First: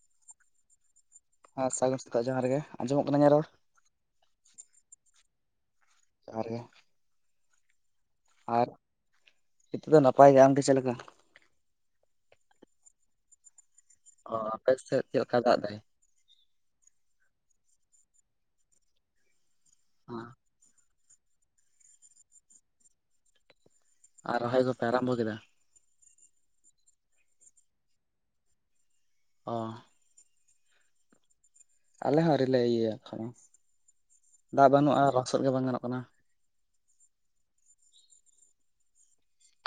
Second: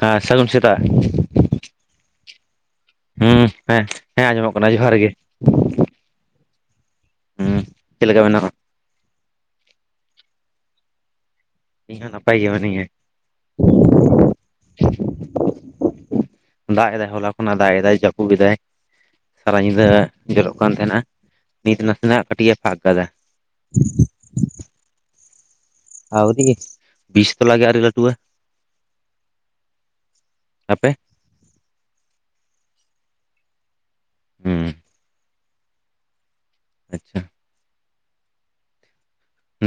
ᱦᱟᱸ ᱥᱟᱹᱜᱩᱱ ᱥᱮᱛᱟᱜ᱾ ᱦᱟᱸ ᱥᱟᱹᱜᱩᱱ ᱥᱮᱛᱟᱜ ᱡᱚᱦᱟᱨ ᱜᱮ ᱟᱸᱡᱚᱢᱚᱜ ᱠᱟᱱᱟ ᱤᱧᱟᱹᱜ ᱦᱩᱸ ᱨᱚᱲ? ᱦᱮᱸ᱾ ᱦᱮᱸ ᱟᱸᱡᱚᱢᱚᱜ ᱠᱟᱱᱟ ᱡᱚᱦᱟᱨ ᱜᱮ᱾ ᱡᱚᱦᱟᱨ ᱜᱮ᱾ ᱦᱩᱸ, ᱪᱮᱫ ᱞᱮᱠᱟ ᱢᱮᱱᱟᱜ [inaudible] [unintelligible] ᱱᱟᱯᱟᱭ ᱜᱮᱭᱟ ᱟᱢᱜᱮ ᱪᱮᱞᱮᱠᱟ? ᱤᱧ ᱦᱚᱸ ᱱᱟᱯᱟᱭ ᱜᱮ ᱢᱮᱱᱟᱧᱟ᱾ ᱚ ᱟᱯᱮ ᱥᱮᱫ ᱪᱮᱫ ᱞᱮᱠᱟ ᱫᱟᱜ ᱫᱟᱭ? ᱫᱟᱜ ᱮᱫᱟᱭ, ᱦᱚᱞᱟ ᱠᱷᱚᱱᱟᱜ ᱫᱟᱜ ᱮᱫᱟᱭ, ᱡᱟᱹᱯᱩᱜ ᱮᱫᱟᱭ, ᱥᱟᱨᱟ ᱧᱤᱫᱟᱹ ᱡᱚᱨᱚᱜ ᱠᱟᱱ ᱛᱟᱦᱮᱱᱟ᱾ ᱱᱤᱛ ᱱᱟᱥᱮᱱᱟᱜ ᱠᱟᱹᱴᱤᱡᱼᱮ ᱯᱷᱟᱫᱟ ᱮᱫᱟ᱾ ᱟᱨ ᱨᱚᱦᱚᱭ ᱠᱚᱯᱮ ᱟᱨᱟᱢᱵᱷᱚ ᱠᱮᱫᱟ? ᱟᱣᱨᱤ᱾ ᱵᱤᱡᱽ ᱛᱚᱞᱟ ᱜᱮ ᱟᱣᱨᱤ ᱞᱟᱹᱴᱩᱣᱟ᱾ ᱚ᱾ ᱟᱯᱮ ᱟᱞᱮ ᱦᱚᱸ ᱟᱹᱣᱨᱤ ᱞᱮ ᱤᱭᱟᱹᱭᱟ ᱮᱠᱦᱚ ᱦᱩᱸ ᱫᱟᱜ ᱵᱟᱹᱱᱩᱜᱼᱟ ᱞᱚᱥᱚᱫ ᱜᱮ ᱵᱟᱝ ᱜᱟᱱᱚᱜ ᱠᱟᱱᱟ᱾ [unintelligible]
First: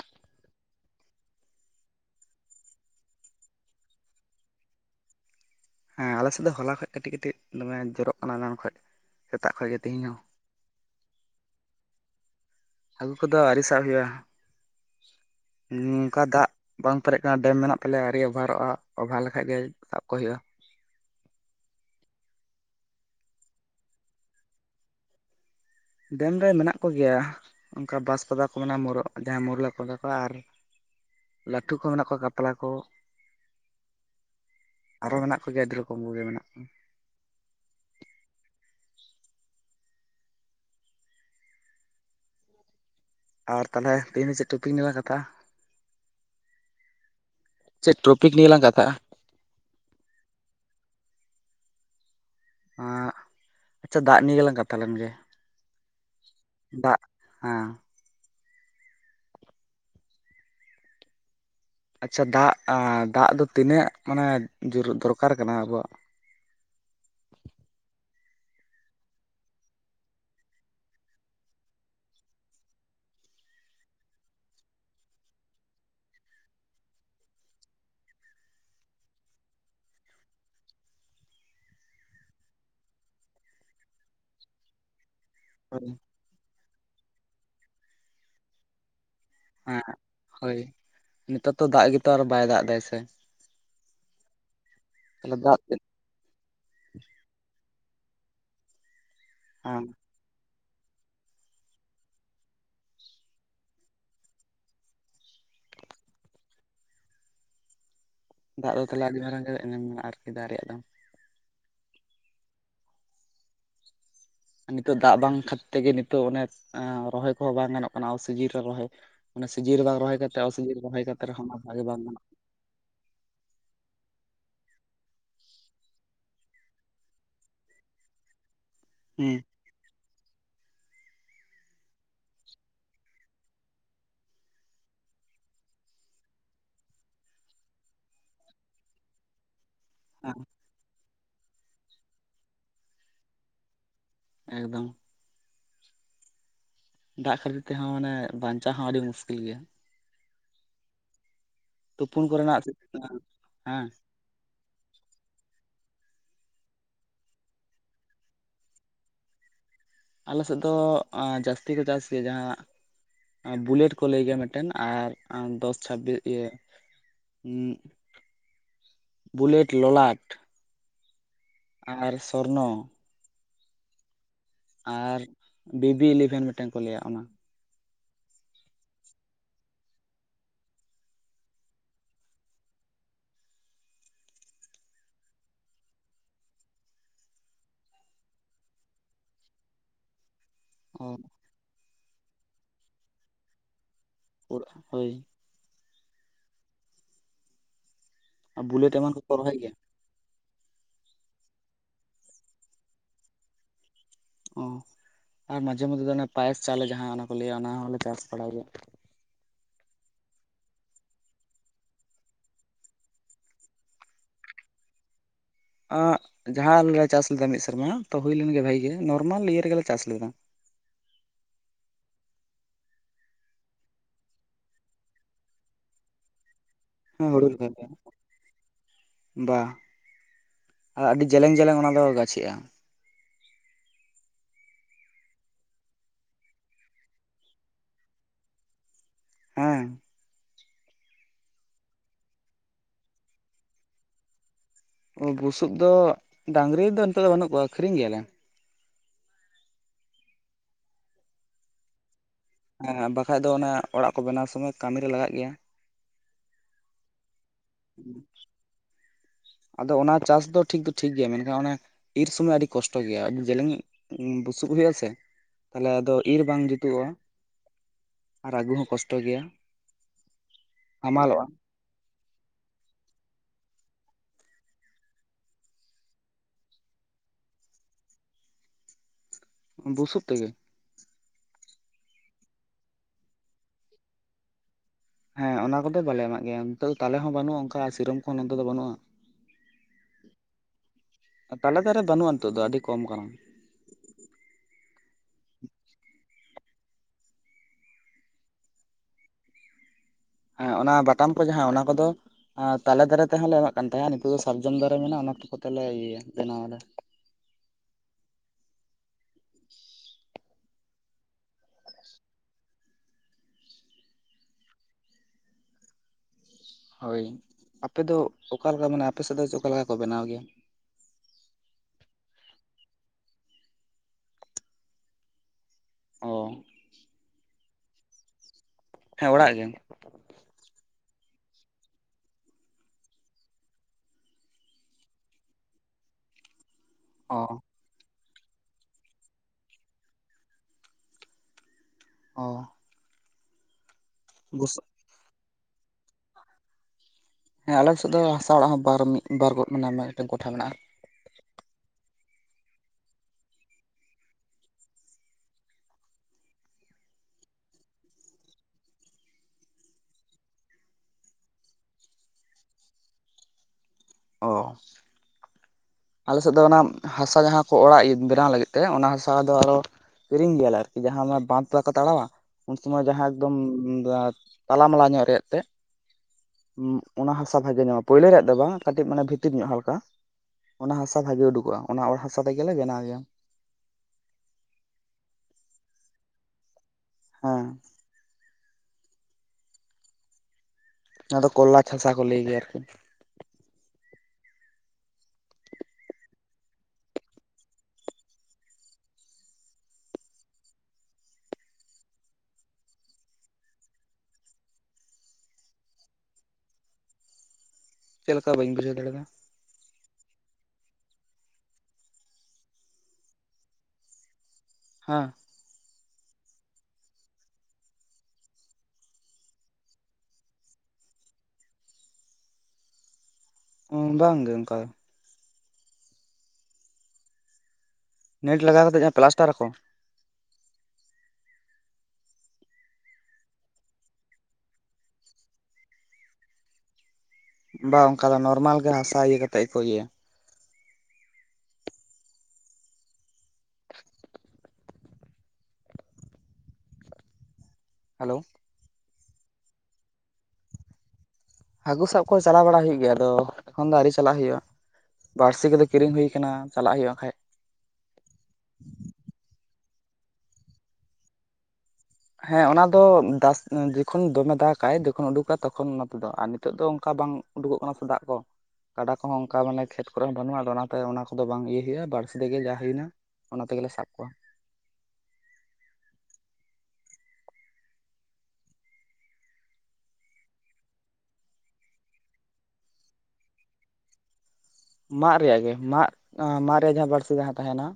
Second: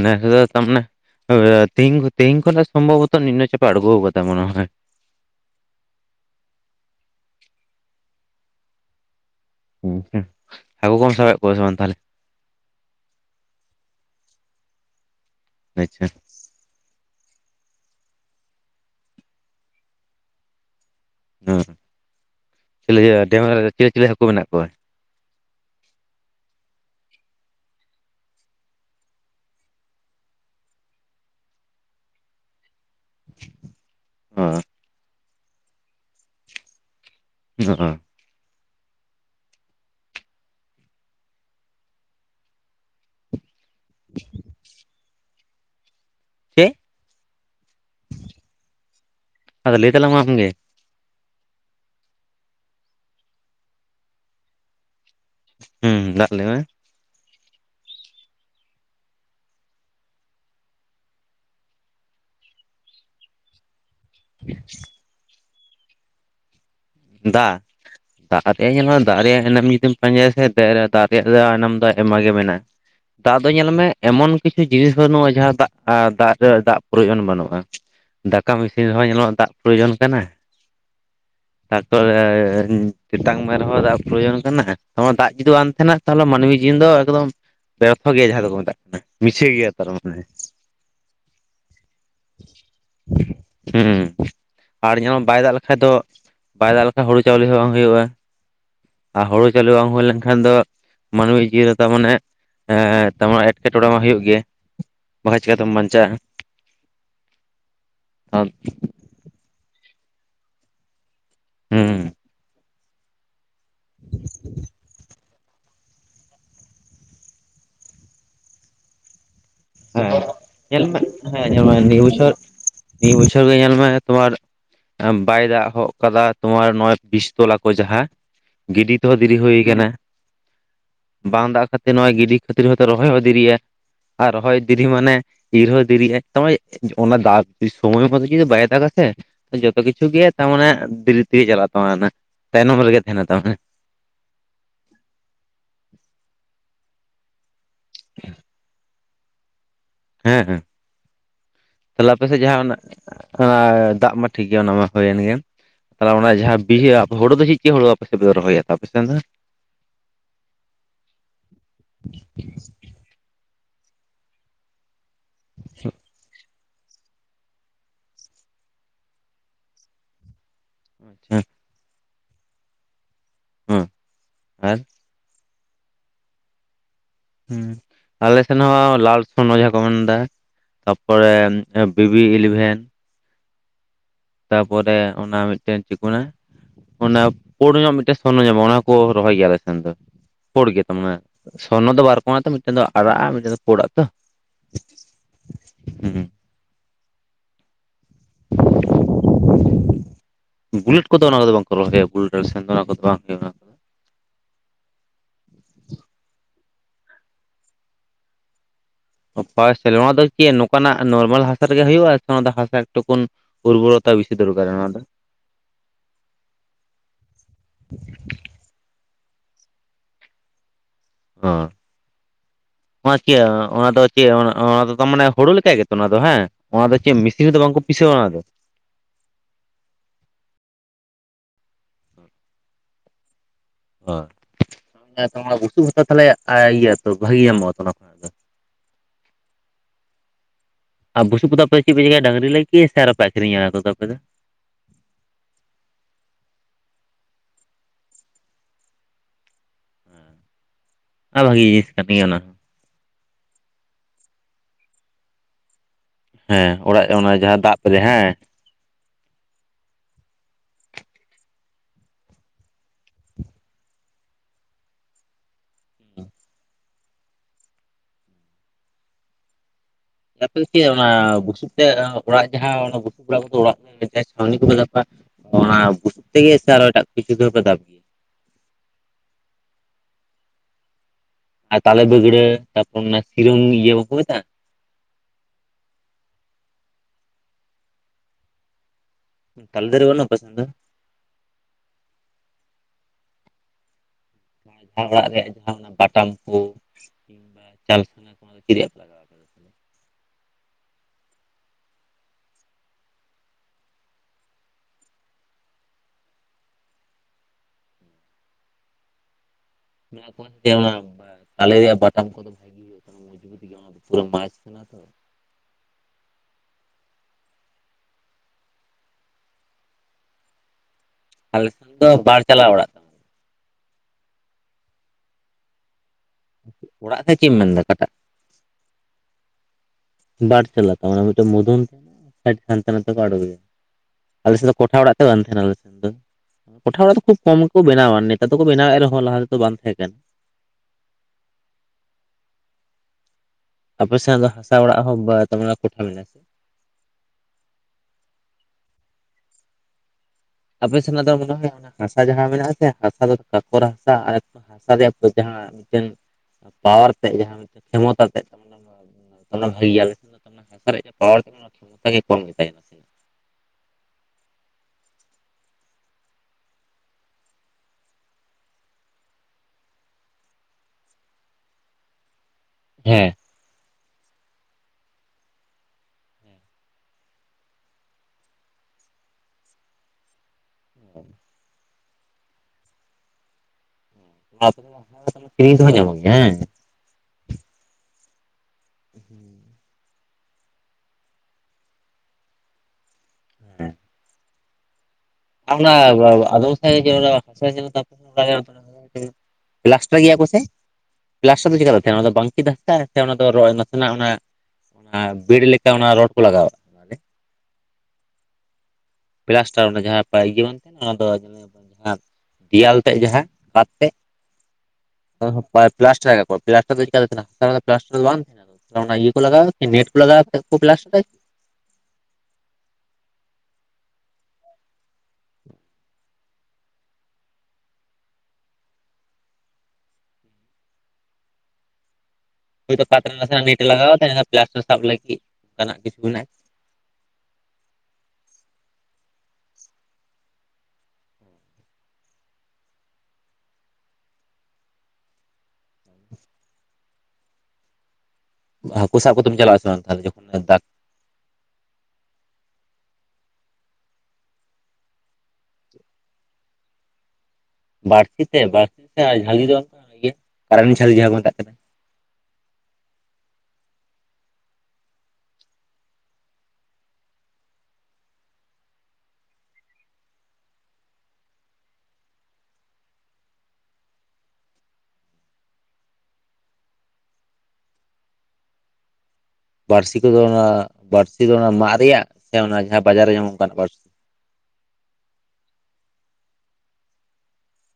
ᱱᱮᱥ ᱫᱚ ᱛᱟᱨᱢᱟᱱᱮ [unintelligible] ᱛᱮᱦᱤᱧ ᱠᱷᱚ ᱛᱮᱦᱤᱧ ᱠᱷᱚᱱᱟᱜ ᱥᱚᱢᱵᱷᱚᱵᱚᱛᱚ ᱱᱤᱱᱟᱹ ᱪᱟᱯᱟ ᱟᱬᱜᱚᱣᱟ ᱟᱠᱟᱫ ᱛᱟᱵᱚᱱᱟᱢ ᱦᱮᱸ᱾ ᱦᱮᱸ ᱟᱞᱮᱥᱮᱫ ᱫᱚ ᱦᱚᱞᱟ ᱠᱷᱚᱡ ᱠᱟᱹᱴᱤᱡ ᱠᱟᱹᱴᱤᱡ ᱫᱚᱢᱮ ᱡᱚᱨᱚᱜ ᱠᱟᱱᱟ ᱮᱱᱟᱱ ᱠᱷᱚᱡ᱾ ᱥᱮᱛᱟᱜ ᱠᱷᱚᱡ ᱜᱮ ᱛᱤᱦᱤᱧ ᱦᱚᱸ [unintelligible] ᱦᱟᱹᱠᱩ ᱠᱚᱢ ᱥᱟᱵ ᱠᱚᱣᱟ ᱥᱮ ᱵᱟᱝ ᱱᱮᱛᱟᱨ? ᱦᱟᱹᱠᱩ ᱠᱚᱫᱚ ᱟᱹᱨᱤ ᱥᱟᱵ ᱦᱩᱭᱩᱜᱼᱟ᱾ ᱟᱪᱪᱷᱟ ᱱᱚᱝᱠᱟ ᱫᱟᱜ ᱵᱟᱝ ᱯᱮᱨᱮᱡ ᱠᱟᱱ ᱰᱮᱢ ᱢᱮᱱᱟᱜ ᱛᱟᱞᱮᱭᱟ ᱟᱹᱣᱨᱤ ᱚᱵᱷᱟᱨᱚᱜᱼᱟ ᱚᱵᱷᱟᱨ ᱞᱮᱠᱷᱟᱡ ᱜᱮ ᱥᱟᱵ ᱠᱚ ᱦᱩᱭᱩᱜᱼᱟ᱾ [unintelligible] ᱪᱤᱞ ᱰᱮᱢᱨᱟ ᱨᱮ ᱪᱤᱞᱤ ᱪᱤᱞᱤ ᱦᱟᱹᱠᱩ ᱢᱮᱱᱟᱜ ᱠᱚᱣᱟ? ᱰᱮᱢ ᱨᱮ ᱢᱮᱱᱟᱜ ᱠᱚᱜᱮᱭᱟ᱾ ᱚᱱᱠᱟ ᱵᱟᱥᱯᱟᱫᱟ ᱯᱚᱦᱱᱟ ᱢᱚᱨᱚᱜ ᱰᱮᱢ ᱢᱩᱨᱞᱯᱟᱫᱟ ᱠᱚ ᱟᱨ ᱞᱟᱹᱴᱩ ᱠᱚ ᱢᱮᱱᱟᱜ ᱠᱚᱣᱟ ᱠᱟᱛᱞᱟ ᱠᱚ᱾ [unintelligible] ᱟᱨᱦᱚᱸ ᱢᱮᱱᱟᱜ ᱠᱚ ᱜᱮᱭᱟ ᱟᱹᱰᱤ ᱨᱚᱠᱚᱢ ᱠᱚᱜᱮ ᱢᱮᱱᱟᱜ ᱠᱚᱣᱟ᱾ [unintelligible] ᱟᱨ ᱛᱟᱦᱚᱞᱮ ᱛᱮᱦᱧ ᱫᱚ ᱪᱮᱫ ᱴᱚᱯᱤᱝ ᱨᱮᱱᱟᱜ ᱠᱟᱛᱷᱟᱜ-ᱟ? ᱪᱮᱫ ᱪᱮᱫ ᱴᱚᱯᱤᱠ ᱱᱤᱭᱟᱹᱞᱟᱝ ᱠᱟᱛᱷᱟᱜᱼᱟ? ᱟᱫᱚ ᱞᱟᱹᱭ ᱛᱟᱞᱟᱝ ᱢᱮ ᱟᱢ ᱜᱮ᱾ ᱟᱸᱻ ᱟᱪᱪᱷᱟ ᱫᱟᱜ ᱱᱤᱭᱟᱹ ᱞᱟᱝ ᱠᱟᱛᱷᱟ ᱞᱮᱱ ᱜᱮ, ᱦᱩᱸ ᱫᱟᱜ ᱞᱟᱹᱭ ᱢᱮ ᱫᱟᱜ᱾ ᱦᱟᱸ᱾ ᱟᱪᱪᱷᱟ ᱫᱟᱜ, ᱫᱟᱜ ᱫᱚ ᱛᱤᱱᱟᱹᱜ ᱢᱟᱱᱮ [unintelligible] ᱫᱚᱨᱠᱟᱨ ᱠᱟᱱᱟ ᱟᱵᱚᱣᱟᱜ? ᱫᱟᱜ᱾ ᱫᱟᱜ ᱨᱮᱭᱟᱜ ᱧᱮᱞ ᱢᱮ, ᱫᱟᱜ ᱨᱮᱭᱟᱜ ᱮᱱᱮᱢ ᱡᱩᱫᱤᱢ ᱯᱟᱸᱡᱟᱭᱟ ᱥᱮ ᱫᱟᱜ ᱨᱮᱭᱟᱜ ᱮᱱᱮᱢ ᱫᱚ ᱟᱭᱢᱟ ᱜᱮ ᱢᱮᱱᱟᱜᱼᱟ᱾ ᱫᱟᱜ ᱫᱚ ᱧᱮᱞ ᱢᱮ ᱮᱢᱚᱱ ᱠᱤᱪᱷᱩ ᱡᱤᱱᱤᱥ ᱵᱟᱹᱱᱩᱜᱼᱟ ᱡᱟᱦᱟᱸ ᱫᱟᱜ ᱟᱻ ᱫᱟᱜ ᱟᱹ ᱫᱟᱜ ᱯᱨᱟᱭᱚᱡᱟᱹᱱ ᱵᱟᱹᱱᱩᱜᱼᱟ᱾ ᱫᱟᱠᱟᱢ ᱮᱤᱥᱤᱱ ᱨᱮᱦᱚᱸ ᱧᱮᱞᱢᱮ ᱫᱟᱜ ᱯᱨᱳᱚᱭᱳᱡᱚᱱ ᱠᱟᱱᱟ᱾ ᱛᱟᱨᱯᱚᱨ ᱛᱮᱛᱟᱝ ᱢᱮ ᱨᱮᱦᱚᱸ ᱫᱟᱜ ᱯᱨᱚᱭᱳᱡᱚᱱ ᱠᱟᱱᱟ ᱱᱚᱣᱟ ᱫᱟᱜ ᱡᱩᱫᱤ ᱵᱟᱝ ᱦᱳᱭ ᱛᱟᱦᱮᱱᱟ ᱛᱟᱦᱚᱞᱮ ᱢᱟᱹᱱᱢᱤ ᱡᱤᱭᱚᱱ ᱫᱚ ᱮᱠᱫᱚᱢ ᱵᱮᱨᱛᱷᱚ ᱜᱮᱭᱟ ᱡᱟᱦᱟᱸ ᱫᱚᱠᱩ ᱢᱮᱛᱟᱜ ᱠᱟᱱᱟ ᱢᱤᱪᱟᱹ ᱜᱮᱭᱟ ᱦᱮᱸ ᱛᱟᱨ ᱢᱟᱱᱮ᱾ ᱦᱳᱭ ᱱᱮᱛᱟᱨ ᱛᱚ ᱫᱟᱜ ᱜᱮᱛᱚ ᱟᱨᱚ ᱵᱟᱭ ᱫᱟᱜ ᱮᱫᱟᱭ ᱥᱮ ᱦᱩᱸ ᱟᱨ [unintelligible] ᱵᱟᱭ ᱫᱟᱜ ᱞᱮᱠᱷᱟᱡ ᱫᱚ, ᱵᱟᱭ ᱫᱟᱜ ᱞᱮᱠᱷᱟᱱ ᱦᱩᱲᱩ ᱪᱟᱣᱞᱮ ᱦᱚᱸ ᱵᱟᱝ ᱦᱩᱭᱩᱜᱼᱟ᱾ ᱟᱨ ᱦᱩᱲᱩ ᱪᱟᱣᱞᱮ ᱦᱮᱸ ᱵᱟᱝ ᱦᱩᱭ ᱞᱮᱱ ᱟᱫᱚ ᱢᱟᱹᱱᱢᱤ ᱡᱤᱣᱤ ᱛᱟᱨ ᱢᱟᱱᱮ ᱮ ᱛᱟᱨ ᱢᱟᱱᱮ ᱮᱸᱴᱠᱮᱴᱚᱬᱮ ᱢᱟ ᱦᱩᱭᱩᱜ ᱜᱮ᱾ ᱵᱟᱠᱷᱟᱡ ᱪᱮᱠᱟᱛᱮᱢ ᱵᱟᱧᱪᱟ ᱟᱦᱟᱸᱜ? ᱫᱟᱜ ᱫᱚ ᱛᱟᱞᱦᱮ ᱟᱹᱰᱤ ᱢᱟᱨᱟᱝ ᱜᱮ ᱮᱱᱮᱢ ᱢᱮᱱᱟᱜᱼᱟ ᱟᱨᱠᱤ ᱫᱟᱜ ᱨᱮᱭᱟᱜ ᱫᱚ᱾ ᱦᱩᱸ᱾ [unintelligible] ᱱᱤᱛᱚᱜ ᱫᱟᱜ ᱵᱟᱝ ᱠᱷᱟᱹᱛ ᱛᱮᱜᱮ ᱱᱤᱛᱚᱜ ᱚᱱᱮ ᱨᱚᱦᱚᱭ ᱠᱚᱦᱚᱸ ᱵᱟᱝ ᱜᱟᱱᱚᱜ ᱠᱟᱱᱟ ᱚᱥᱤᱡᱤᱱ ᱨᱮ ᱨᱚᱦᱚᱭ᱾ ᱢᱟᱱᱮ ᱥᱤᱡᱤᱨ ᱵᱟᱝ ᱨᱚᱦᱚᱭ ᱠᱟᱛᱮ ᱚᱥᱤᱡᱤᱨ ᱧᱮᱞ ᱢᱮ ᱨᱚᱦᱚᱭ ᱠᱟᱛᱮ ᱨᱮᱦᱚᱸ ᱦᱮᱸ ᱧᱮᱞ ᱢᱮ ᱵᱷᱟᱜᱮ ᱵᱟᱝ ᱱᱤᱭᱟᱹ ᱜᱟᱱᱚᱜ᱾ ᱵᱚᱪᱷᱚᱨ ᱱᱤᱭᱟᱹ ᱵᱚᱪᱷᱚᱨ ᱜᱮ ᱧᱮᱞ ᱢᱮ ᱛᱳᱢᱟᱨ, ᱵᱟᱭ ᱫᱟᱜ ᱦᱚᱜ ᱠᱟᱫᱟ ᱛᱳᱢᱟᱨ ᱱᱚᱜᱼᱚᱭ ᱵᱤᱥᱛᱚᱞᱟ ᱠᱚ ᱡᱟᱦᱟᱸ ᱜᱤᱰᱤ ᱛᱮᱦᱚᱸ ᱦᱩᱸ ᱫᱮᱨᱤ ᱦᱩᱭ ᱟᱠᱟᱱᱟ ᱵᱟᱝ ᱫᱟᱜ ᱠᱷ ᱠᱟᱛᱮᱤᱨ ᱱᱚ ᱜᱤᱰᱤ ᱠᱷᱟᱹᱛᱤᱨ ᱦᱚᱸᱛᱚ ᱨᱚᱦᱚᱭ ᱦᱚ ᱫᱮᱨᱤᱭᱟ ᱟᱨ ᱨᱚᱦᱚᱭ ᱫᱤᱨᱤ ᱢᱟᱱᱮ ᱤᱨᱦᱚ ᱫᱤᱨᱤ ᱟ ᱛᱚ ᱚᱱ ᱚᱱᱟ ᱫᱟᱜ ᱥᱚᱢᱚᱭ ᱢᱚᱛ [unintelligible] ᱡᱫᱤ ᱵᱟᱭ ᱫᱟᱜᱟ ᱥᱮ ᱡᱚᱛᱚ ᱠᱤᱪᱷᱩ ᱜᱮ ᱛᱟᱨᱢᱟᱱᱮ ᱫᱤᱨᱤ ᱛᱮᱜᱮ ᱪᱟᱞᱟᱜ ᱛᱟᱢᱟ ᱱᱦᱟᱜ ᱛᱟᱭᱱᱚᱢ ᱨᱮᱜᱮ ᱛᱟᱦᱮᱱᱟ ᱛᱟᱢᱟ ᱱᱦᱟᱜ ᱮᱠᱫᱚᱢ ᱫᱟᱜ ᱠᱷᱟᱹᱛᱤᱨ ᱛᱮᱦᱚᱸ ᱢᱟᱱᱮ ᱵᱟᱧᱪᱟᱜ ᱦᱚᱸ ᱟᱹᱰᱤ ᱢᱩᱥᱠᱤᱞ ᱜᱮᱭᱟ᱾ ᱦᱮᱸ ᱦᱮᱸ ᱛᱟᱦᱞᱮ ᱛᱩᱯᱩᱱ ᱟᱯᱮᱥᱮᱫ ᱠᱚᱨᱮᱱᱟᱜ ᱡᱟᱦᱟᱸ ᱚᱱᱟ ᱦᱮᱸ [inaudible] ᱫᱟᱜ ᱢᱟ᱾ ᱴᱷᱤᱠ ᱜᱮᱭᱟ ᱚᱱᱟ ᱢᱟ ᱦᱩᱭᱮᱱ ᱜᱮ᱾ ᱛᱟᱦᱚᱞᱮ ᱚᱱᱟ ᱡᱟᱦᱟᱸ ᱵᱤᱦᱤ ᱟ ᱦᱩᱲᱩ ᱫᱚ ᱪᱮᱜ ᱪᱮᱜ ᱦᱩᱲᱩ ᱟᱯᱮ ᱥᱮᱫᱚ ᱨᱚᱦᱚᱭᱟ ᱛᱟ ᱟᱯᱮ ᱥᱮᱫ ᱫᱚ᱾ ᱟᱞᱮ ᱥᱮᱫ ᱫᱚ ᱡᱟᱹᱥᱛᱤ ᱠᱚ ᱪᱟᱥ ᱜᱮᱭᱟ ᱡᱟᱦᱟᱸ᱾ ᱵᱩᱞᱮᱴ ᱠᱚ ᱞᱟᱹᱭ ᱜᱮᱭᱟ ᱢᱤᱫᱴᱮᱱ ᱟᱨ ᱫᱚᱥ ᱪᱷᱟᱵᱵᱤᱥ ᱤᱭᱟᱹ ᱵᱩᱞᱮᱴ ᱞᱚᱞᱟᱴ ᱟᱪᱪᱷᱟ ᱟᱨ ᱥᱚᱨᱱᱚ ᱦᱮᱸ ᱟᱨ ᱵᱤᱵᱤ ᱤᱞᱮᱵᱷᱮᱱ ᱢᱤᱫᱴᱮᱱ ᱠᱚ ᱞᱟᱹᱭᱟ ᱚᱱᱟ ᱦᱮᱸ ᱟᱞᱮ ᱥᱮᱮᱫ ᱦᱚᱸ ᱞᱟᱞ ᱥᱩᱱᱱᱚ ᱡᱟᱦᱟᱸᱷᱟ ᱠᱚ ᱢᱮᱱᱫᱟ ᱛᱟᱯᱚᱨᱮ ᱵᱤᱵᱤ ᱤᱞᱤᱵᱷᱮᱱ ᱛᱟᱯᱚᱨᱮ ᱚᱱᱟ ᱢᱤᱫᱴᱮᱱ ᱪᱤᱠᱩᱱᱟ ᱚᱱᱟ ᱯᱳᱲ ᱧᱚᱜ ᱢᱤᱫᱴᱮᱱ ᱥᱚᱨᱱᱚ ᱧᱟᱢᱚᱜ ᱚᱱᱟ ᱠᱚ ᱨᱚᱦᱚᱭ ᱜᱮᱭᱟ ᱟᱞᱮ ᱥᱮᱱ ᱫᱚ ᱯᱩᱲ ᱜᱮ ᱛᱚ ᱢᱟᱱᱮ ᱥᱚᱨᱱᱚ ᱫᱚ ᱵᱟᱨ ᱨᱚᱠᱚᱢ ᱛᱚ ᱢᱤᱫᱴᱮᱱ ᱫᱚ ᱟᱲᱟᱜᱼᱟ ᱢᱤᱫᱴᱮᱱ ᱫᱚ ᱯᱩᱲᱟᱜ ᱛᱚ ᱚᱲ ᱦᱳᱭ ᱦᱮᱸ ᱟᱨ ᱵᱩᱞᱮᱴ ᱮᱢᱟᱱ ᱠᱚᱠᱚ ᱨᱚᱦᱚᱭ ᱜᱮᱭᱟ? ᱦᱩᱸ ᱵᱩᱞᱮᱴ ᱠᱚᱫᱚ ᱚᱱᱟ ᱠᱚᱫᱚ ᱵᱟᱝᱠᱚ ᱨᱚᱦᱚᱭᱟ ᱵᱩᱞᱮᱴ ᱥᱮᱱ ᱫᱚ ᱚᱱᱟ ᱠᱚᱫᱚ ᱵᱟᱝ ᱦᱩᱭᱩᱜ᱾ ᱚ ᱟᱨ ᱢᱟᱡᱷᱮ ᱢᱚᱫᱽᱫᱷᱮ ᱫᱚ ᱯᱟᱭᱮᱥ ᱪᱟᱣᱞᱮ ᱡᱟᱦᱟᱸ ᱚᱱᱟ ᱠᱚ ᱞᱟᱹᱭᱟ ᱚᱱᱟ ᱦᱚᱞᱮ ᱪᱟᱥ ᱵᱟᱲᱟᱭ ᱜᱮᱭᱟ᱾ [inaudible] ᱥᱮ ᱱᱚᱣᱟ ᱫᱚ ᱪᱮᱫ ᱱᱚᱝᱠᱟᱱᱟᱜ ᱱᱚᱨᱢᱟᱞ ᱦᱟᱥᱟ ᱨᱮᱜᱮ ᱦᱩᱭᱩᱜᱼᱟ ᱥᱮ ᱱᱚᱣᱟ ᱫᱚ ᱦᱟᱥᱟ ᱴᱩᱠᱩᱱ ᱩᱩᱨᱵᱚᱨᱚᱛᱟ ᱵᱮᱥᱤ ᱫᱚᱨᱠᱟᱨ ᱚᱱᱟ ᱫᱚ ᱟᱸ‌ ᱡᱟᱦᱟᱸ ᱟᱞᱮ ᱞᱮ ᱪᱟᱥ ᱞᱮᱫᱟ ᱢᱤᱫ ᱥᱮᱨᱢᱟ ᱛᱚ ᱦᱩᱭ ᱞᱮᱱᱜᱮ ᱵᱷᱟᱜ ᱜᱮ ᱱᱚᱨᱢᱟᱞ ᱤᱭᱟᱹ ᱨᱮᱜᱮᱞᱮ ᱪᱟᱥ ᱞᱮᱫᱟ ᱚ [unintelligible] ᱱᱚᱣᱟ ᱪ ᱚᱱᱟ ᱫᱚ ᱪᱮᱫ ᱚᱱᱟ ᱫᱚ ᱢᱟᱱᱮ ᱦᱩᱲᱩ ᱞᱮᱠ ᱜᱮᱛᱚ ᱚᱱᱟ ᱫᱚ ᱦᱮᱸ ᱚᱱᱟ ᱫᱚ ᱪᱮᱫ ᱦᱮᱸ ᱦᱩᱲ ᱢᱮᱥᱤᱱ ᱨᱮᱫᱚ ᱵᱟᱝᱠᱚ ᱞᱮᱠᱟᱜᱮ ᱯᱤᱥᱟᱹᱣᱟ ᱚᱱᱟ ᱫᱚ ᱵᱟ ᱟ ᱟᱹᱰᱤ ᱡᱮᱞᱮᱧ ᱡᱮᱞᱮᱝ ᱚᱱᱟ ᱫᱚ ᱜᱟᱪᱷᱤᱼᱟ᱾ ᱦ ᱵᱩᱥᱩᱵ ᱦᱟᱛᱟ ᱛᱟᱦᱚᱞᱮ ᱤᱭᱟᱹ ᱛᱚ ᱵᱷᱟᱜᱤ ᱧᱟᱢᱚᱜᱼᱟ ᱛᱚ ᱚᱱᱟ ᱠᱷᱚᱱᱟᱜ ᱫᱚ ᱦᱮᱸ ᱟᱨ ᱵᱩᱥᱩᱯᱟ ᱟᱯᱮ ᱪᱮᱫ ᱯᱮ ᱪᱤᱠᱟᱹᱭᱟ ᱰᱟᱝᱨᱤ ᱞᱟ. ᱜᱤᱫ ᱥᱮ ᱟᱨᱦᱚ ᱯᱮ ᱟᱹᱠᱷᱨᱤᱧᱟ ᱟᱯᱮ ᱫᱚ ᱚ ᱵᱩᱥᱩᱯ ᱫᱚ ᱰᱟᱝᱨᱤ ᱫᱚ ᱱᱤᱛᱚᱜ ᱫᱚ ᱵᱟᱹᱱᱩᱜ ᱠᱚᱣᱟ ᱟᱹᱠᱷᱨᱤᱤᱧ ᱜᱮᱭᱟᱞᱮ ᱟᱨ ᱵᱷᱟᱹᱜᱤ ᱡᱤᱱᱤᱥ ᱠᱟᱱ ᱜᱮᱭᱟ ᱚᱱᱟ ᱦᱮᱸ ᱵᱟᱠᱷᱟᱡ ᱫᱚ ᱚᱱᱟ ᱚᱲᱟᱜ ᱠᱚ ᱵᱮᱱᱟᱣ ᱥᱚᱢᱚᱭ ᱠᱟᱹᱢᱤᱨᱮ ᱞᱟᱜᱟᱜ ᱜᱮᱭᱟ ᱦᱮᱸ ᱚᱲᱟᱜ ᱚᱱᱟ ᱡᱟᱦᱟᱸ ᱫᱟᱯ ᱟᱫᱚ ᱚᱱᱟ ᱪᱟᱥ ᱫᱚ ᱴᱷᱤᱠ ᱫᱚ ᱴᱷᱤᱠ ᱜᱮᱭᱟ ᱢᱮᱱᱠᱷᱟᱱ ᱚᱱᱮ ᱤᱨ ᱥᱩᱚᱢᱚᱭ ᱟᱹᱰᱤ ᱠᱚᱥᱴᱚ ᱜᱮᱭᱟ ᱟᱹᱰᱤ ᱡᱮᱞᱮᱧ ᱵᱩᱥᱩᱵ ᱦᱩᱭᱩᱜ ᱟᱥᱮ ᱛᱟᱦᱞᱮ ᱟᱫᱚ ᱤᱨ ᱵᱟᱝ ᱡᱩᱛᱩᱜᱼᱟ ᱟᱨ ᱟᱹᱜᱩ ᱦᱚᱸ ᱠᱚᱥᱴᱚ ᱜᱮᱭᱟ᱾ [inaudible] ᱚᱱᱟ ᱦᱟᱢᱟᱞᱚᱜᱼᱟ ᱵᱩᱥᱩᱯ ᱚᱲᱟᱜ ᱡᱟᱦᱟᱸ ᱵᱩᱥᱩᱵ ᱠᱚᱲᱟ ᱠᱚᱫᱚ ᱚᱲᱟᱜ ᱨᱮ ᱢᱮ ᱪᱷᱟᱣᱱᱤ ᱠᱚ ᱵᱮᱛᱟ ᱠᱚᱣᱟ ᱚᱱᱟ ᱵᱩᱥᱩᱵ ᱛᱮ ᱜᱮ ᱥᱮ ᱟᱨᱚ ᱮᱴᱟᱜ ᱠᱤᱪᱩ ᱫᱤᱭᱮ ᱦᱚ ᱯᱮ ᱫᱟᱯ ᱜᱮᱭᱟ ᱵᱩᱥᱩᱵ ᱛᱮᱜᱮ ᱟᱨ ᱛᱟᱞᱮ ᱵᱟᱹᱜᱲᱟᱹ ᱛᱟᱯᱚᱨ ᱚᱱᱟ ᱥᱤᱨᱚᱢ ᱤᱭᱟᱹ ᱵᱟᱠᱚ ᱢᱮᱛᱟᱜ ᱦᱮᱸ ᱚᱱᱟ ᱠᱚᱫᱚ ᱵᱟᱞᱮ ᱮᱢᱟᱜ ᱜᱮᱭᱟ ᱱᱤᱛᱚᱜ ᱫᱚ ᱛᱟᱞᱮ ᱦᱚᱸ ᱵᱟᱹᱱᱩᱜᱼᱟ ᱚᱱᱠᱟ ᱥᱤᱨᱚᱢ ᱠᱚᱦᱚ ᱱᱚᱛᱮ ᱫᱚ ᱵᱟᱹᱱᱩᱜᱼᱟ ᱛᱟᱞᱮ ᱫᱟᱨᱮ ᱵᱟ. ᱱᱩᱜ ᱟ ᱟᱯᱮ ᱥᱮᱫ ᱫᱚ ᱛᱟᱞᱮ ᱫᱟᱨᱮ ᱵᱟᱹᱱᱩᱜᱼᱟ ᱱᱤᱛᱚᱜ ᱫᱚ ᱟᱹᱰᱤ ᱠᱚᱢ ᱠᱟᱱᱟ ᱡᱟᱦᱟᱸ ᱚᱲᱟᱜ ᱨᱮᱭᱟᱜ ᱡᱟᱦᱟᱸ ᱵᱟᱴᱟᱢ ᱠᱚ [unintelligible] ᱛᱟᱦᱚᱞᱮ? ᱦᱮᱸ ᱚᱱᱟ ᱵᱟᱴᱟᱢ ᱠᱚ ᱡᱟᱦᱟᱸ ᱚᱱᱟ ᱠᱚᱫᱚ ᱟ ᱛᱟᱞᱮ ᱫᱟᱨᱮ ᱛᱮᱦᱚᱸ ᱞᱮ ᱮᱢᱟᱜ ᱠᱟᱱ ᱛᱟᱦᱮᱸᱱᱟ ᱱᱤᱛᱚᱜ ᱫᱚ ᱥᱟᱨᱡᱚᱢ ᱫᱟᱨᱮ ᱢᱮᱱᱟᱜᱼᱟ ᱚᱱᱟ ᱠᱚ ᱠᱚᱛᱮ ᱞᱮ ᱤᱭᱟᱹᱭᱟ ᱵᱮᱱᱟᱣᱟ ᱟᱞᱮ [unintelligible] ᱢᱮᱱᱟᱜ ᱚᱱᱟ ᱛᱟᱞᱮ ᱨᱮᱭᱟᱜ ᱵᱟᱴᱟᱢ ᱠᱚᱫᱚ ᱵᱷᱟᱜᱮ ᱦᱩᱭᱩᱜ ᱠᱟᱱᱟ ᱢᱚᱡᱽᱵᱩᱛ ᱜᱮ ᱚᱱᱟ ᱯᱩᱨᱟᱹ ᱢᱟᱪ ᱠᱟᱱᱟ ᱛᱚ ᱦᱳᱭ ᱟᱯᱮ ᱫᱚ ᱚᱠᱟᱞᱠᱟ ᱢᱟᱱᱮ ᱟᱯᱮᱮᱥᱮᱫ ᱫᱚ ᱚᱠᱟᱞᱮ ᱞᱮᱠᱟ ᱠᱚ ᱵᱮᱱᱟᱣ ᱜᱮᱭᱟ ᱟᱞᱮ ᱥᱮᱫ ᱫᱚ ᱵᱟᱨ ᱪᱟᱞᱟ ᱚᱲᱟᱜ ᱛᱟᱢ ᱚ ᱚᱲᱟᱜ ᱥᱤ ᱪᱮᱫ ᱮᱢ ᱢᱮᱱᱫᱟ ᱚᱠᱟᱴᱟᱜ ᱦᱮᱸ ᱚᱲᱟᱜ ᱜᱮ ᱵᱟᱨ ᱪᱟᱞᱟ ᱛᱚ ᱢᱟᱱᱮ ᱢᱤᱫᱴᱮᱱ ᱢᱚᱫᱫᱷᱩᱱ ᱛᱮ ᱦᱟᱱᱛᱮ ᱱᱟᱛᱮ ᱠᱚ ᱟᱲᱜᱳᱭᱟ ᱟᱞᱮᱥᱮᱫ ᱫᱚ ᱠᱚᱴᱷᱟ ᱚᱲᱟᱜ ᱫᱚ ᱵᱟᱝ ᱛᱟᱦᱮᱱᱟ ᱟᱞᱮ ᱥᱮᱫ ᱫᱚ ᱠᱚᱴᱷᱟ ᱚᱲᱟᱜ ᱫᱚ ᱚ ᱠᱷᱩᱵ ᱠᱚᱢ ᱜᱮ ᱠᱚ ᱵᱮᱱᱟᱣᱟ ᱱᱮᱛᱟᱨ ᱫᱚᱠᱚ ᱵᱮᱱᱟᱣᱮᱫ ᱨᱮᱦᱚᱸ ᱞᱟᱦᱟ ᱛᱮᱫᱚ ᱵᱟᱝ ᱛᱟᱦᱮᱸ ᱠᱟᱱᱟ ᱚ ᱟᱯᱮ ᱥᱮᱱᱟᱜ ᱫᱚ ᱦᱟᱥᱟ ᱵᱩᱥᱩᱵ ᱚᱲᱟᱜ ᱦᱚᱸ ᱵᱟ ᱛᱟᱵᱮ ᱠᱚᱴᱷᱟ ᱢᱮᱱᱟᱜᱼᱟ ᱥᱮ ᱦᱮᱸ ᱟᱞᱮ ᱥᱮᱫ ᱫᱚ ᱦᱟᱥᱟ ᱚᱲᱟᱜ ᱦᱚᱸ ᱵᱟᱨ ᱢᱤᱫ ᱵᱟᱨ ᱜᱚ ᱢᱮᱱᱟᱜᱼᱟ ᱟᱭᱢᱟ ᱜᱚᱴᱟᱝ ᱠᱚᱴᱷᱟ ᱢᱮᱱᱟᱜᱼᱟ ᱟᱯᱮ ᱥᱮᱱᱟᱜ ᱫᱚ ᱢᱚᱱᱮ ᱦᱚᱭ ᱚᱱᱟ ᱦᱟᱥᱟ ᱡᱟᱦᱟᱸ ᱢᱮᱱᱟᱜᱼᱟ ᱟᱥᱮ ᱦᱟᱥᱟ ᱫᱚ ᱠᱟᱠᱚᱨ ᱦᱟᱥᱟ ᱟᱨ ᱦᱟᱥᱟ ᱨᱮᱭᱟᱜ ᱡᱟᱦᱟᱸ ᱢᱤᱫᱴᱮᱱ ᱯᱟᱣᱟᱨ ᱛᱮᱫ ᱡᱟᱦᱟᱸ ᱢᱤᱫᱴᱮᱱ ᱠᱷᱚᱢᱚᱛᱟ ᱛᱮᱫ ᱚᱱᱟ ᱵᱷᱟᱜᱮ ᱜᱮᱭᱟ ᱞᱮᱠᱷᱟᱱ ᱫᱚ ᱚᱱᱟ ᱦᱟᱥᱟ ᱨᱮᱭᱟᱜ ᱯᱟᱣᱟᱨ ᱠᱟᱱᱟ ᱚᱱᱟ ᱠᱷᱚᱢᱚᱛᱟ ᱜᱮ ᱠᱚᱢ ᱜᱮ ᱛᱟᱭᱟ ᱚ ᱟᱞᱮ ᱥᱮᱫ ᱫᱚ ᱚᱱᱟ ᱦᱟᱥᱟ ᱡᱟᱦᱟᱸ ᱠᱚ ᱚᱲᱟᱜ ᱵᱮᱱᱟᱣ ᱞᱟᱹᱜᱤᱫ ᱛᱮ ᱚᱱᱟ ᱦᱟᱥᱟ ᱫᱚ ᱟᱨᱦᱚ ᱠᱤᱨᱤᱧ ᱜᱮᱭᱟᱞᱮ ᱟᱨᱠᱤ ᱡᱟᱦᱟᱸ ᱵᱟᱸᱫᱷ ᱵᱟᱠᱟ ᱛᱟᱲᱣᱟ ᱩᱱ ᱥᱚᱢᱚᱭ ᱡᱟᱦᱟᱸ ᱦᱮᱸ ᱮᱠᱫᱚᱢ ᱛᱟᱞᱟ ᱢᱟᱞᱟ ᱧᱚᱜ ᱨᱮᱭᱟᱜ ᱛᱮᱫ ᱚᱱᱟ ᱦᱟᱥᱟ ᱵᱷᱟᱜᱮ ᱧᱚᱜᱟ ᱯᱳᱭᱞᱳ ᱨᱮᱭᱟᱜ ᱫᱚ ᱵᱟᱝ ᱠᱟᱹᱴᱤᱡ ᱢᱟᱱᱮ ᱵᱷᱤᱛᱤᱨ ᱧᱚᱜ ᱦᱟᱞᱠᱟ ᱚᱱᱟ ᱦᱟᱥᱟ ᱵᱷᱟᱜᱤ ᱩᱰᱩᱠᱚᱜᱼᱟ ᱚᱱᱟ ᱦᱟᱥᱟ ᱛᱮᱜᱮᱞᱮ ᱵᱮᱱᱟᱣ ᱜᱮᱭᱟ ᱛᱮ ᱯᱷᱤᱨᱤ ᱛᱮᱦᱚ ᱧᱟᱢᱚᱜ ᱜᱮᱭᱟ ᱦᱮᱸ ᱦᱮᱸ ᱚᱱᱟ ᱫᱚ ᱠᱚᱞᱟᱪ ᱪᱟᱥᱟ ᱠᱚ ᱞᱟᱹᱭ ᱜᱮᱭᱟ ᱟᱨᱠᱤ ᱦᱮᱸ [unintelligible] ᱯᱮᱞᱟᱥᱴᱟᱨ ᱜᱮᱭᱟ ᱠᱚᱥᱮ ᱯᱞᱟᱥᱴᱟᱨ ᱫᱚ ᱪᱮᱠᱟ ᱫᱚ ᱛᱟᱦᱮᱸᱱᱟ ᱚᱱᱟ ᱫᱚ ᱵᱟᱝᱠᱤ ᱫᱷᱟᱥᱼᱟ ᱥᱮ ᱚᱱᱟ ᱫᱚ ᱨᱚ ᱱᱟᱥᱮᱱᱟᱜ ᱚᱱᱟ ᱮ ᱵᱮᱲ ᱞᱮᱠᱟ ᱚᱱᱟ ᱨᱳᱰ ᱠᱚ ᱞᱟᱜᱟᱣᱟ ᱪᱮᱫ ᱞᱮᱠᱟ ᱵᱟᱹᱧ ᱵᱩᱡᱷᱟᱹᱣ ᱫᱟᱲᱮᱣᱟᱫᱟ ᱯᱞᱟᱥᱴᱟᱨ ᱚᱰᱮ ᱡᱟᱦᱟᱸ ᱤᱭᱟᱹ ᱵᱟᱝ ᱛᱟᱦᱮᱱᱟ ᱚᱱᱟ ᱫᱚ ᱡᱮ ᱟᱨ ᱫᱮᱭᱟᱞ ᱛᱮᱫ ᱡᱟᱦᱟᱸ ᱠᱟᱛ ᱛᱮᱫ ᱦᱮᱸ ᱯᱞᱟᱥᱴᱟᱨ ᱯᱞᱟᱥᱟᱨ ᱫᱚ ᱯᱤᱠᱟᱛᱮᱛ ᱛᱟᱦᱮᱱ ᱯᱟᱥᱴᱟᱨᱮ ᱫᱚ ᱵᱟᱝ ᱛᱟᱸᱦᱮᱱᱟ ᱚᱱᱟ ᱤᱭᱟᱹ ᱠᱚ ᱞᱟᱜᱣᱟᱤ ᱱᱮᱴ ᱠᱚ ᱞᱟᱜᱟᱣ ᱠᱷ ᱞᱟᱜ [unintelligible] ᱚ ᱵᱟᱝ ᱜᱮ ᱚᱱᱠᱟ ᱱᱮᱴ ᱞᱟᱜᱟᱣ ᱠᱟᱛᱮᱫ ᱯᱞᱟᱥᱴᱟᱨ ᱟᱠᱚ ᱦᱳᱭᱛ ᱯᱟᱛᱲᱟᱥᱮ ᱱᱤᱴ ᱞᱟᱜᱟᱣ ᱛᱟᱦᱮᱸ ᱯᱞᱟᱥᱴᱟᱨ ᱥᱟᱵ ᱞᱟᱹᱜᱤᱫ ᱚᱱᱠᱟᱱᱟᱜ ᱠᱤᱪᱷᱩ ᱢᱮᱱᱟᱜᱼᱟ ᱵᱟ ᱚᱱᱠᱟ ᱫᱚ ᱱᱚᱨᱢᱟᱞ ᱜᱮ ᱦᱟᱥᱟ ᱤᱭᱟᱹ ᱠᱟ ᱠᱟᱛᱮᱜ ᱜᱮ ᱠᱚ ᱤᱭᱟᱹᱤᱭᱟ ᱦᱮᱞᱳ ᱦᱟᱹᱠᱩ ᱥᱟᱵ ᱠᱚᱛᱮᱚᱢ ᱪᱟᱞᱟᱜ ᱟᱥᱮ ᱵᱟᱝ ᱡᱚᱠᱷᱚᱱ ᱫᱟᱜᱽ ᱦᱟᱠᱩ ᱥᱟᱵ ᱠᱚ ᱪᱟᱞᱟᱣ ᱵᱟᱲᱟ ᱦᱩᱭᱩᱜ ᱜᱮᱭᱟ ᱟᱫᱚ ᱮᱠᱷᱚᱱ ᱫᱚ ᱟᱹᱣᱨᱤ ᱪᱟᱞᱟᱜ ᱦᱩᱭᱩᱜᱭᱼᱟ ᱵᱟᱺᱲᱥᱤ ᱠᱚᱫᱚ ᱠᱤᱨᱤᱸᱜ ᱦᱩᱭ ᱟ. ᱠᱟᱱᱟ ᱪᱟᱞᱟᱹ ᱦᱩᱭᱩᱜᱼᱟ ᱟᱠᱷᱟᱭ ᱵᱟᱹᱲᱥᱤ ᱛᱮ ᱵᱟᱹᱲᱛᱤ ᱛᱮ ᱡᱷᱟᱹᱞᱤ ᱫᱚ ᱚᱱᱠᱟ ᱠᱟᱨᱮᱱ ᱡᱷᱟᱹᱞᱤ ᱡᱟᱦᱟᱸ ᱠᱚ ᱢᱮᱛᱟᱜ ᱠᱟᱱᱟ ᱦᱮᱸ ᱚᱱᱟ ᱫᱚ ᱡᱚᱠᱷᱚᱱ ᱫᱚᱢᱮ ᱫᱟᱜᱟᱭ ᱡᱚᱠᱷᱚᱱ ᱩᱰᱩᱠᱟ ᱛᱚᱠᱷᱚᱱ ᱚᱱᱟ ᱛᱮᱫᱚ ᱟᱨ ᱱᱤᱛᱚᱜ ᱫᱚ ᱚᱱᱠᱟ ᱵᱟᱝ ᱩᱰᱩᱠᱚᱜ ᱠᱟᱱᱟ ᱥᱮ ᱫᱟᱜ ᱠᱚ᱾ ᱜᱟᱰᱟ ᱠᱚᱦᱚᱸ ᱚᱱᱠᱟ ᱢᱟᱱᱮ ᱠᱷᱮᱛ ᱠᱚᱨᱮ ᱦᱚᱸ ᱵᱟᱹᱱᱩᱜᱼᱟ ᱚᱱᱟᱛᱮ ᱚᱱᱟ ᱠᱚᱫᱚ ᱵᱟᱝ ᱤᱭᱟᱹᱦᱳᱭᱼᱟ ᱵᱟᱨᱥᱤ ᱛᱮᱜᱮ ᱡᱟ ᱦᱩᱭᱮᱱᱟ᱾ ᱚᱱᱟᱹ ᱛᱤᱜᱤᱞᱮ ᱥᱟᱶ ᱠᱚᱣᱟ ᱵᱟᱹᱲᱥᱤ ᱠᱚᱫᱚ ᱚᱱᱟ ᱵᱟᱹᱲᱥᱤ ᱫᱚ ᱚᱱᱟ ᱢᱟᱹ ᱨᱮᱭᱟᱹ ᱥᱮ ᱚᱱᱟ ᱡᱟᱦᱟᱸ ᱵᱟᱡᱟᱨ ᱨᱮ ᱧᱟᱢᱚᱜ ᱚᱱᱠᱟ ᱱᱟᱜ ᱟᱹᱲᱥ ᱢᱟᱹ ᱨᱮᱭᱟᱜ ᱜᱮ ᱢᱟᱹ ᱡᱟᱸᱦᱟ ᱵᱟᱲᱸᱥᱤ ᱛᱟᱦᱮᱱᱟ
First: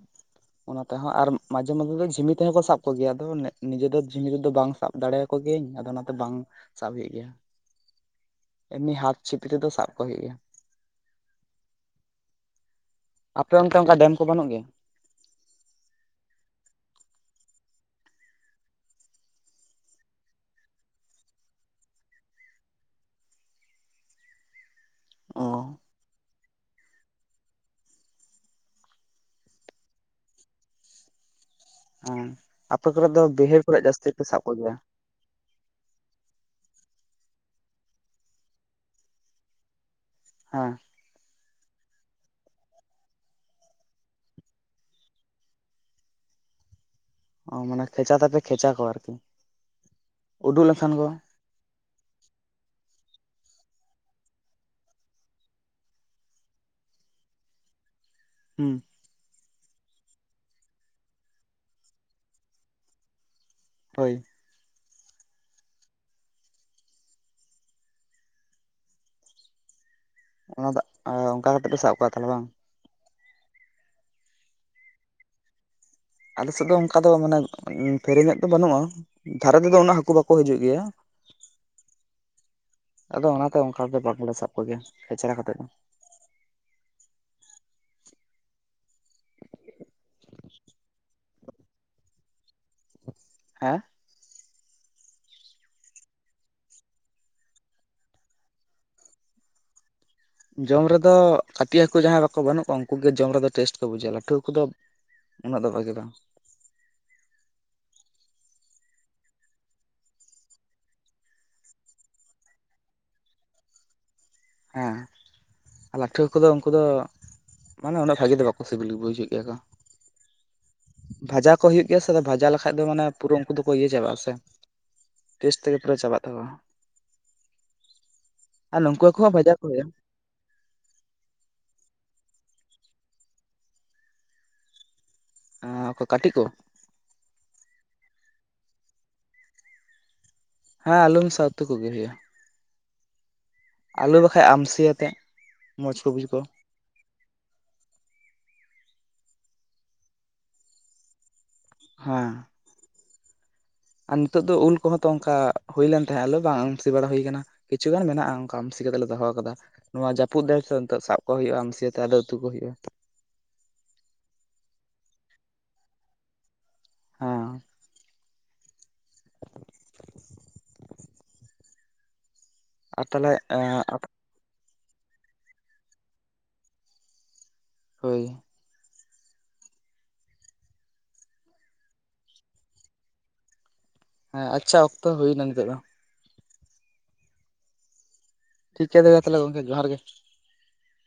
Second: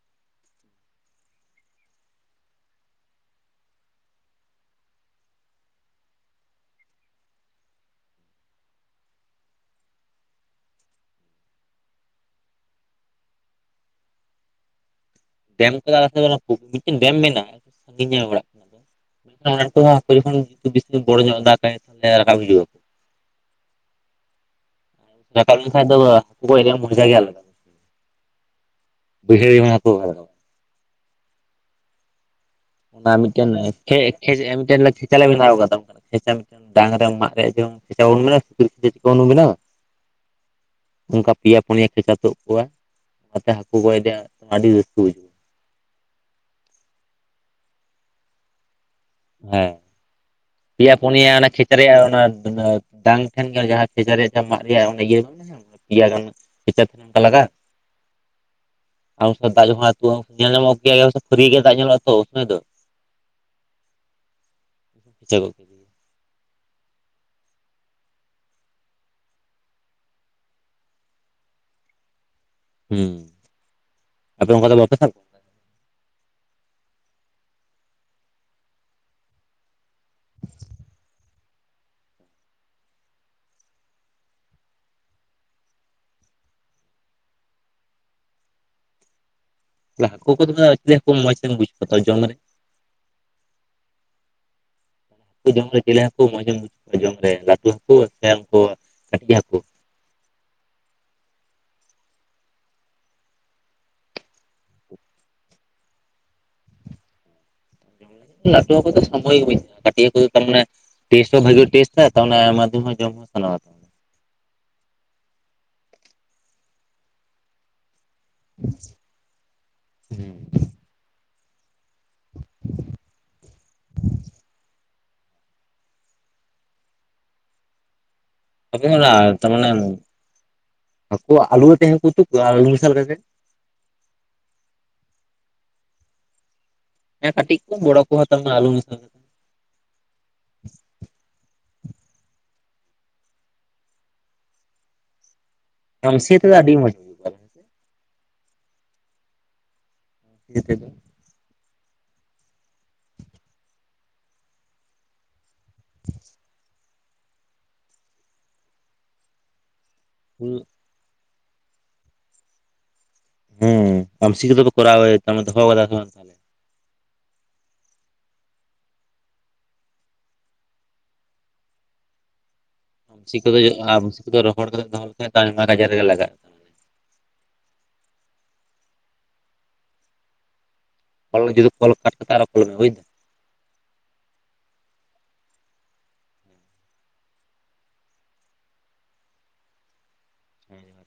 ᱚᱱᱟ ᱛᱮᱸᱦᱚᱸ ᱟᱨ ᱢᱟᱡᱷᱮ ᱢᱟᱡᱷᱮ ᱫᱚ ᱡᱷᱤᱢᱤ ᱛᱮᱸᱦᱚᱸ ᱠᱚ ᱥᱟᱵ ᱠᱚᱜᱮᱭᱟ ᱟᱫᱚ ᱱᱤᱡᱮ ᱫᱚ ᱡᱷᱤᱢᱢᱤ ᱛᱮᱫᱚ ᱵᱟᱝ ᱥᱟᱵ ᱫᱟᱲᱮᱭᱟᱠᱚ ᱜᱤᱭᱟᱹᱧ ᱟᱫᱚ ᱚᱱᱟᱛᱮ ᱵᱟᱝ ᱥᱟᱵ ᱦᱩᱭᱩᱜ ᱜᱮᱭᱟ ᱮᱢᱱᱤ ᱦᱟᱛ ᱪᱷᱤᱯᱤ ᱨᱮᱫᱚ ᱥᱟᱵ ᱠᱚ ᱦᱩᱭᱩᱜ ᱜᱮᱭᱟ ᱟᱯᱮ ᱚᱱᱛᱮ ᱚᱱᱠᱟ ᱰᱮᱢ ᱠᱚ ᱵᱟᱹᱱᱩᱜ ᱜᱤᱭᱟ ᱰᱮᱢ ᱠᱚ ᱢᱤᱫᱴᱮᱱ ᱰᱮᱢ ᱢᱮᱱᱟᱜᱼᱟ ᱥᱟᱧᱮ ᱚᱲᱟᱜ ᱠᱷᱚᱱᱟᱜ ᱫᱚ ᱢᱮᱱᱠᱷᱟᱱ ᱚᱱᱟᱚ ᱡᱚᱠᱷᱚᱱ ᱡᱛᱩ ᱵᱤᱥᱤ ᱵᱚᱲᱚ ᱧᱚᱜ ᱫᱟᱜᱟᱭ ᱨᱟᱠᱟᱵ ᱦᱤᱡᱩᱜᱼᱟᱚ [unintelligible] ᱚ ᱨᱟᱠᱟᱵ ᱞᱮᱸᱠᱷᱟ ᱫᱚᱵᱟ ᱜᱚᱡᱟ ᱨᱮᱭ ᱢᱟᱡᱟᱹᱜᱤ ᱟᱞᱟᱫᱟ ᱢᱮᱱᱟᱜ ᱟ ᱵᱩᱡᱷᱟᱣ ᱠᱚ ᱦᱮᱸ ᱟᱯᱮ ᱠᱚᱨᱮ ᱚᱱᱟ ᱫᱚ ᱵᱟᱹᱭᱦᱟᱹᱲ ᱠᱚᱨᱮ ᱡᱟᱹᱥᱛᱤ ᱯᱮ ᱥᱟᱵ ᱠᱚᱜᱮᱭᱟ ᱪ ᱞᱮ ᱵᱮᱱᱟᱣ ᱟᱠᱟᱫᱟᱟᱢ ᱰᱟᱝ ᱨᱮᱟᱜ ᱨᱮᱭᱟᱜᱟ ᱵᱱᱟ ᱥᱩᱠᱨᱤ ᱪᱤᱠ ᱵᱚᱱ ᱵᱮᱱᱟᱣᱟ᱾ [inaudible] ᱦᱮᱸ [unintelligible] ᱚᱱᱠᱟ ᱯᱮᱭᱟ ᱯᱩᱱᱭᱟ ᱠᱷᱮᱪᱟ ᱛᱜ ᱠᱚᱣᱟ ᱚᱱᱟᱛᱮ ᱦᱟᱹᱠᱩ ᱜᱚᱡ ᱮ ᱟᱹᱰᱤ ᱨᱟᱹᱥᱠᱟᱹ ᱵᱩᱡᱷᱟᱹᱣᱟ [unintelligible] ᱚ ᱢᱟᱱᱮ ᱠᱷᱮᱪᱟ ᱛᱮᱯᱮ ᱠᱷᱮᱪᱟ ᱠᱚᱣᱟ ᱟᱨᱠᱤ᱾ ᱦᱮᱸ ᱩᱰᱩᱠ ᱞᱮᱱᱠᱷᱟᱱ ᱯᱮᱭᱟ ᱠᱚ ᱯᱩᱱᱤᱭᱟ ᱚᱱᱟ ᱠᱷ [unintelligible] ᱯᱷᱮᱪᱟᱨ ᱨᱮᱭᱟᱜ ᱚᱱᱟ ᱰᱟᱝ ᱴᱷᱮᱱ ᱜᱮ ᱡᱟᱦᱟᱸ ᱯᱷᱪᱟᱨ ᱨᱮᱭᱟᱜ ᱡ ᱢᱟᱜ ᱨᱮᱭᱟᱜ ᱚᱱᱟ ᱤᱭᱟᱹ᱾ [unintelligible] ᱯᱮᱭᱟ ᱜᱟᱱ ᱠᱪᱟᱨᱮᱱ ᱚᱱᱠᱟ ᱞᱟᱜᱟᱜᱼᱟ [inaudible] ᱦᱩᱸ᱾ ᱟ ᱫᱟᱜ ᱡ ᱧᱮᱞ ᱧᱟᱢᱚᱜ ᱜᱮᱭᱟ ᱯᱷᱟᱹᱨᱤ ᱜᱮ ᱫᱟᱜ ᱧᱮᱞᱚᱜᱼᱟ ᱛᱚ ᱚᱥᱚᱭ ᱫᱚ [inaudible] ᱦᱳᱭ᱾ ᱦᱤᱥᱟᱹᱟᱹᱜᱚᱜ ᱠᱮᱫᱟ [unintelligible] ᱚᱱᱟ ᱫᱚ ᱚᱱᱠᱟ ᱠᱟᱛᱮ ᱯᱮ ᱥᱟᱵ ᱠᱟᱣᱟ ᱛᱟᱦᱮᱱᱟ ᱵᱟᱝ᱾ ᱦᱸ ᱟᱯᱮ ᱚᱱᱠᱟ ᱫᱚ ᱵᱟᱯᱮ ᱥᱟᱵ ᱠᱚᱣᱟ [unintelligible] ᱟᱞᱮ ᱥᱮᱫ ᱫᱚ ᱚᱱᱠᱟ ᱫᱚ ᱢᱟᱱᱮ ᱯᱷᱮᱨᱤᱧᱚᱜ ᱱᱚ ᱫᱚ ᱵᱟᱹᱱᱩᱜᱼᱟ ᱫᱷᱟᱨᱮ ᱛᱮᱫᱚ ᱩᱱᱟᱹᱜ ᱦᱟᱹᱠᱩ ᱵᱟᱠᱚ ᱦᱤᱡᱩᱜ ᱜᱤᱭᱟ᱾ ᱟᱫᱚ ᱚᱱᱟᱛᱮ ᱚᱱᱠᱟ ᱫᱚ ᱵᱟᱞᱮ [unintelligible] ᱥᱟᱵ ᱠᱚᱜᱮᱭᱟ ᱠᱷᱮᱪᱮᱨᱟ ᱠᱟᱛᱮ ᱫᱚ᱾ ᱦᱟᱹᱠᱩ ᱠᱚ ᱦᱠᱩ ᱢᱚᱸᱡᱽ ᱛᱮᱧ ᱵᱩᱡ ᱠᱚᱣᱟ ᱡᱚᱢ ᱨᱮ [inaudible] ᱦᱮᱸ᱾ ᱦᱟᱠᱩ ᱡᱚᱢ ᱨᱮ ᱪᱮᱞᱮ ᱦᱟᱹᱠᱩ ᱢᱚᱸᱡᱢ ᱵᱩᱡᱟᱹᱣᱟ ᱡᱚᱢ ᱨᱮ ᱞᱟᱹᱴᱩ ᱦᱟᱹᱠᱩ ᱥᱮ ᱩᱱᱠᱩ ᱠᱟᱹᱴᱤᱡ ᱦᱟᱹᱠᱩ᱾ ᱡᱚᱢ ᱨᱮᱫᱚ ᱠᱟᱹᱴᱤᱡ ᱦᱟᱹᱠᱩ ᱡᱟᱦᱟᱸᱭ ᱵᱟᱠᱚ ᱵᱟᱹᱱᱩᱜ ᱠᱚᱣᱟ ᱩᱱᱠᱩ ᱜᱮ ᱡᱚᱢ ᱨᱮᱫᱚ ᱴᱮᱥᱴ ᱠᱚ ᱵᱩᱡᱷᱣᱟ ᱞᱟᱹᱴᱩ ᱦᱟᱹᱠᱩ ᱫᱚ᱾ ᱩᱱᱟᱹᱜ ᱫᱚ ᱵᱷᱟᱜᱤ ᱵᱟᱝ᱾ ᱞᱴᱩ ᱠᱚ ᱥᱚᱢᱚᱭ ᱜᱮᱼᱟᱴ ᱠᱚ ᱛᱟᱨᱟᱱᱮ᱾ [unintelligible] ᱴᱮᱥᱴ ᱦᱚᱸ ᱵᱷᱟᱜᱤ ᱴᱮᱥᱴ ᱛ ᱟᱭᱢᱟᱫᱷᱚᱢ ᱦᱚᱸ ᱡᱚᱢ ᱦᱚᱸ ᱥᱟᱱᱟ᱾ ᱦᱮᱸ ᱞᱟᱹᱴᱷᱣᱟᱹ ᱠᱚᱫᱚ ᱩᱱᱠᱩ ᱫᱚ ᱢᱟᱱᱮ᱾ ᱵᱷᱟᱜᱤ ᱫᱚ ᱵᱟᱠᱚ ᱥᱤᱵᱤᱞ ᱵᱩᱡᱟᱹ ᱜᱮᱭᱟ ᱠᱚ ᱦᱩᱸ ᱵᱷᱟᱡᱟ ᱠᱚ ᱦᱩᱭᱩᱜᱭ ᱜᱮᱭᱟ ᱥᱮ ᱟᱫ ᱵᱦᱟᱡᱟ ᱞᱮᱠᱷᱟᱡ ᱫᱚ ᱢᱟᱱᱮ ᱯᱩᱨᱟᱹ ᱩᱱᱠᱩ ᱫᱚᱠᱚ ᱤᱭᱟᱹ ᱪᱟᱵᱟᱜᱼᱟ ᱥᱮ᱾ ᱴᱮᱥ ᱛᱮᱜᱮ ᱯᱩᱨᱟᱹ ᱪᱟᱵᱟᱜ ᱛᱟᱠᱚᱣᱟ᱾ ᱟᱨ ᱛᱯᱮ ᱱᱩᱠᱩ ᱦᱟᱹᱠᱩ ᱦᱚᱸ ᱵᱷᱟᱡᱟ ᱠᱚ ᱛᱟᱨᱢᱟᱱᱮ ᱦᱟᱹᱠᱩ ᱟᱞᱩ ᱨᱮ ᱛᱟᱦᱮᱸᱠᱩ ᱛ ᱟᱞᱩ ᱢᱮᱥᱟᱞ ᱠᱟ ᱠᱟᱛᱮ [unintelligible] ᱮᱸ ᱩᱱᱠᱚ ᱠᱟᱹᱴᱤᱡ ᱠᱚ᱾ ᱦᱮᱸ ᱠᱟᱹᱴᱤᱡ ᱠᱚ ᱵᱚᱲᱚ ᱠᱚ ᱦᱟᱛᱟᱣᱟ ᱟᱞᱩ ᱢᱮᱥᱟ᱾ ᱦᱮᱸ ᱟᱞᱩ ᱢᱮᱥᱟ ᱩᱛᱩ ᱠᱚᱜᱮ ᱦᱩᱭᱩᱜᱼᱟ ᱟᱞᱩ ᱵᱟᱝᱠᱦᱟᱡ ᱟᱢᱥᱤᱭᱟᱛᱮ ᱟᱢᱥᱤ ᱛᱮᱫᱚ ᱟᱹᱰᱤ ᱢᱚᱡ᱾ ᱚ [unintelligible] ᱦᱮᱸ ᱟᱨ ᱱᱤᱛᱚᱜ ᱫᱚ ᱩᱞ ᱠᱚᱦᱚᱸ ᱛᱚ ᱚᱱᱠᱟ ᱦᱩᱭ ᱞᱮᱱ ᱛᱟᱦᱮᱸᱜ ᱟᱞᱮ ᱵᱟᱝ ᱟᱹᱢᱥᱤ ᱵᱟᱲᱟ ᱦᱩᱭᱟᱠᱟᱱᱟ᱾ ᱠᱤᱪᱷᱩ ᱜᱟᱱ ᱢᱮᱱᱟᱜᱼᱟ ᱚᱱᱠᱟ ᱟᱢᱥᱤ ᱠᱟᱛᱮ ᱞᱮ ᱫᱚᱦᱚ ᱟᱠᱟᱫᱟ᱾ ᱱᱚᱣᱟ ᱡᱟᱹᱯᱩᱫ ᱫᱟᱭ ᱛᱮ ᱱᱤᱛᱚᱜ ᱥᱟᱵ ᱠᱚ ᱦᱩᱭᱩᱜᱼᱟ ᱟᱢᱥᱤᱭᱟᱹᱛᱮ ᱟᱫᱚ ᱩᱛᱩ ᱠᱚ ᱦᱩᱭᱩᱜᱼᱟ᱾ ᱦᱩᱸ ᱟᱢᱥᱤ ᱠᱚᱫᱚ ᱯᱮ ᱠᱚᱨᱟᱣ ᱮᱫ ᱫᱚᱦᱚ ᱠᱟᱫᱟ ᱠᱚ [inaudible] ᱦᱮᱸ᱾ ᱟᱨ ᱛᱟᱦᱚᱞᱮ ᱟᱢᱥᱤ ᱠᱚᱫᱚ ᱟᱢᱥᱤ ᱠᱚᱫᱚ ᱨᱚᱦᱚᱲ ᱠᱟᱛᱮ ᱫᱚᱦ ᱞᱮᱡ ᱟᱭᱢᱟ ᱜᱟᱡᱟᱨ ᱨᱮᱜᱮ ᱞᱟᱜᱟᱜ᱾ [unintelligible] ᱦᱳᱭ᱾ ᱡᱩᱫᱤ ᱠᱚᱞ ᱠᱟᱴ ᱠᱟᱛᱮ ᱟᱨᱚ ᱠᱚᱞᱢᱮ ᱵᱩᱡ ᱫᱟᱢ᱾ [inaudible] ᱦᱮᱸ ᱟᱪᱪᱷᱟ ᱚᱠᱛᱚ ᱦᱩᱭ ᱮᱱᱟ ᱱᱤᱛᱚᱜ ᱫᱚ᱾ ᱴᱷᱤᱠ ᱜᱮᱭᱟ ᱫᱟᱫᱟ ᱛᱟᱦᱚᱞᱮ ᱜᱚᱝᱠᱮ ᱡᱚᱦᱟᱨ ᱜᱮ᱾ ᱦᱮ [inaudible]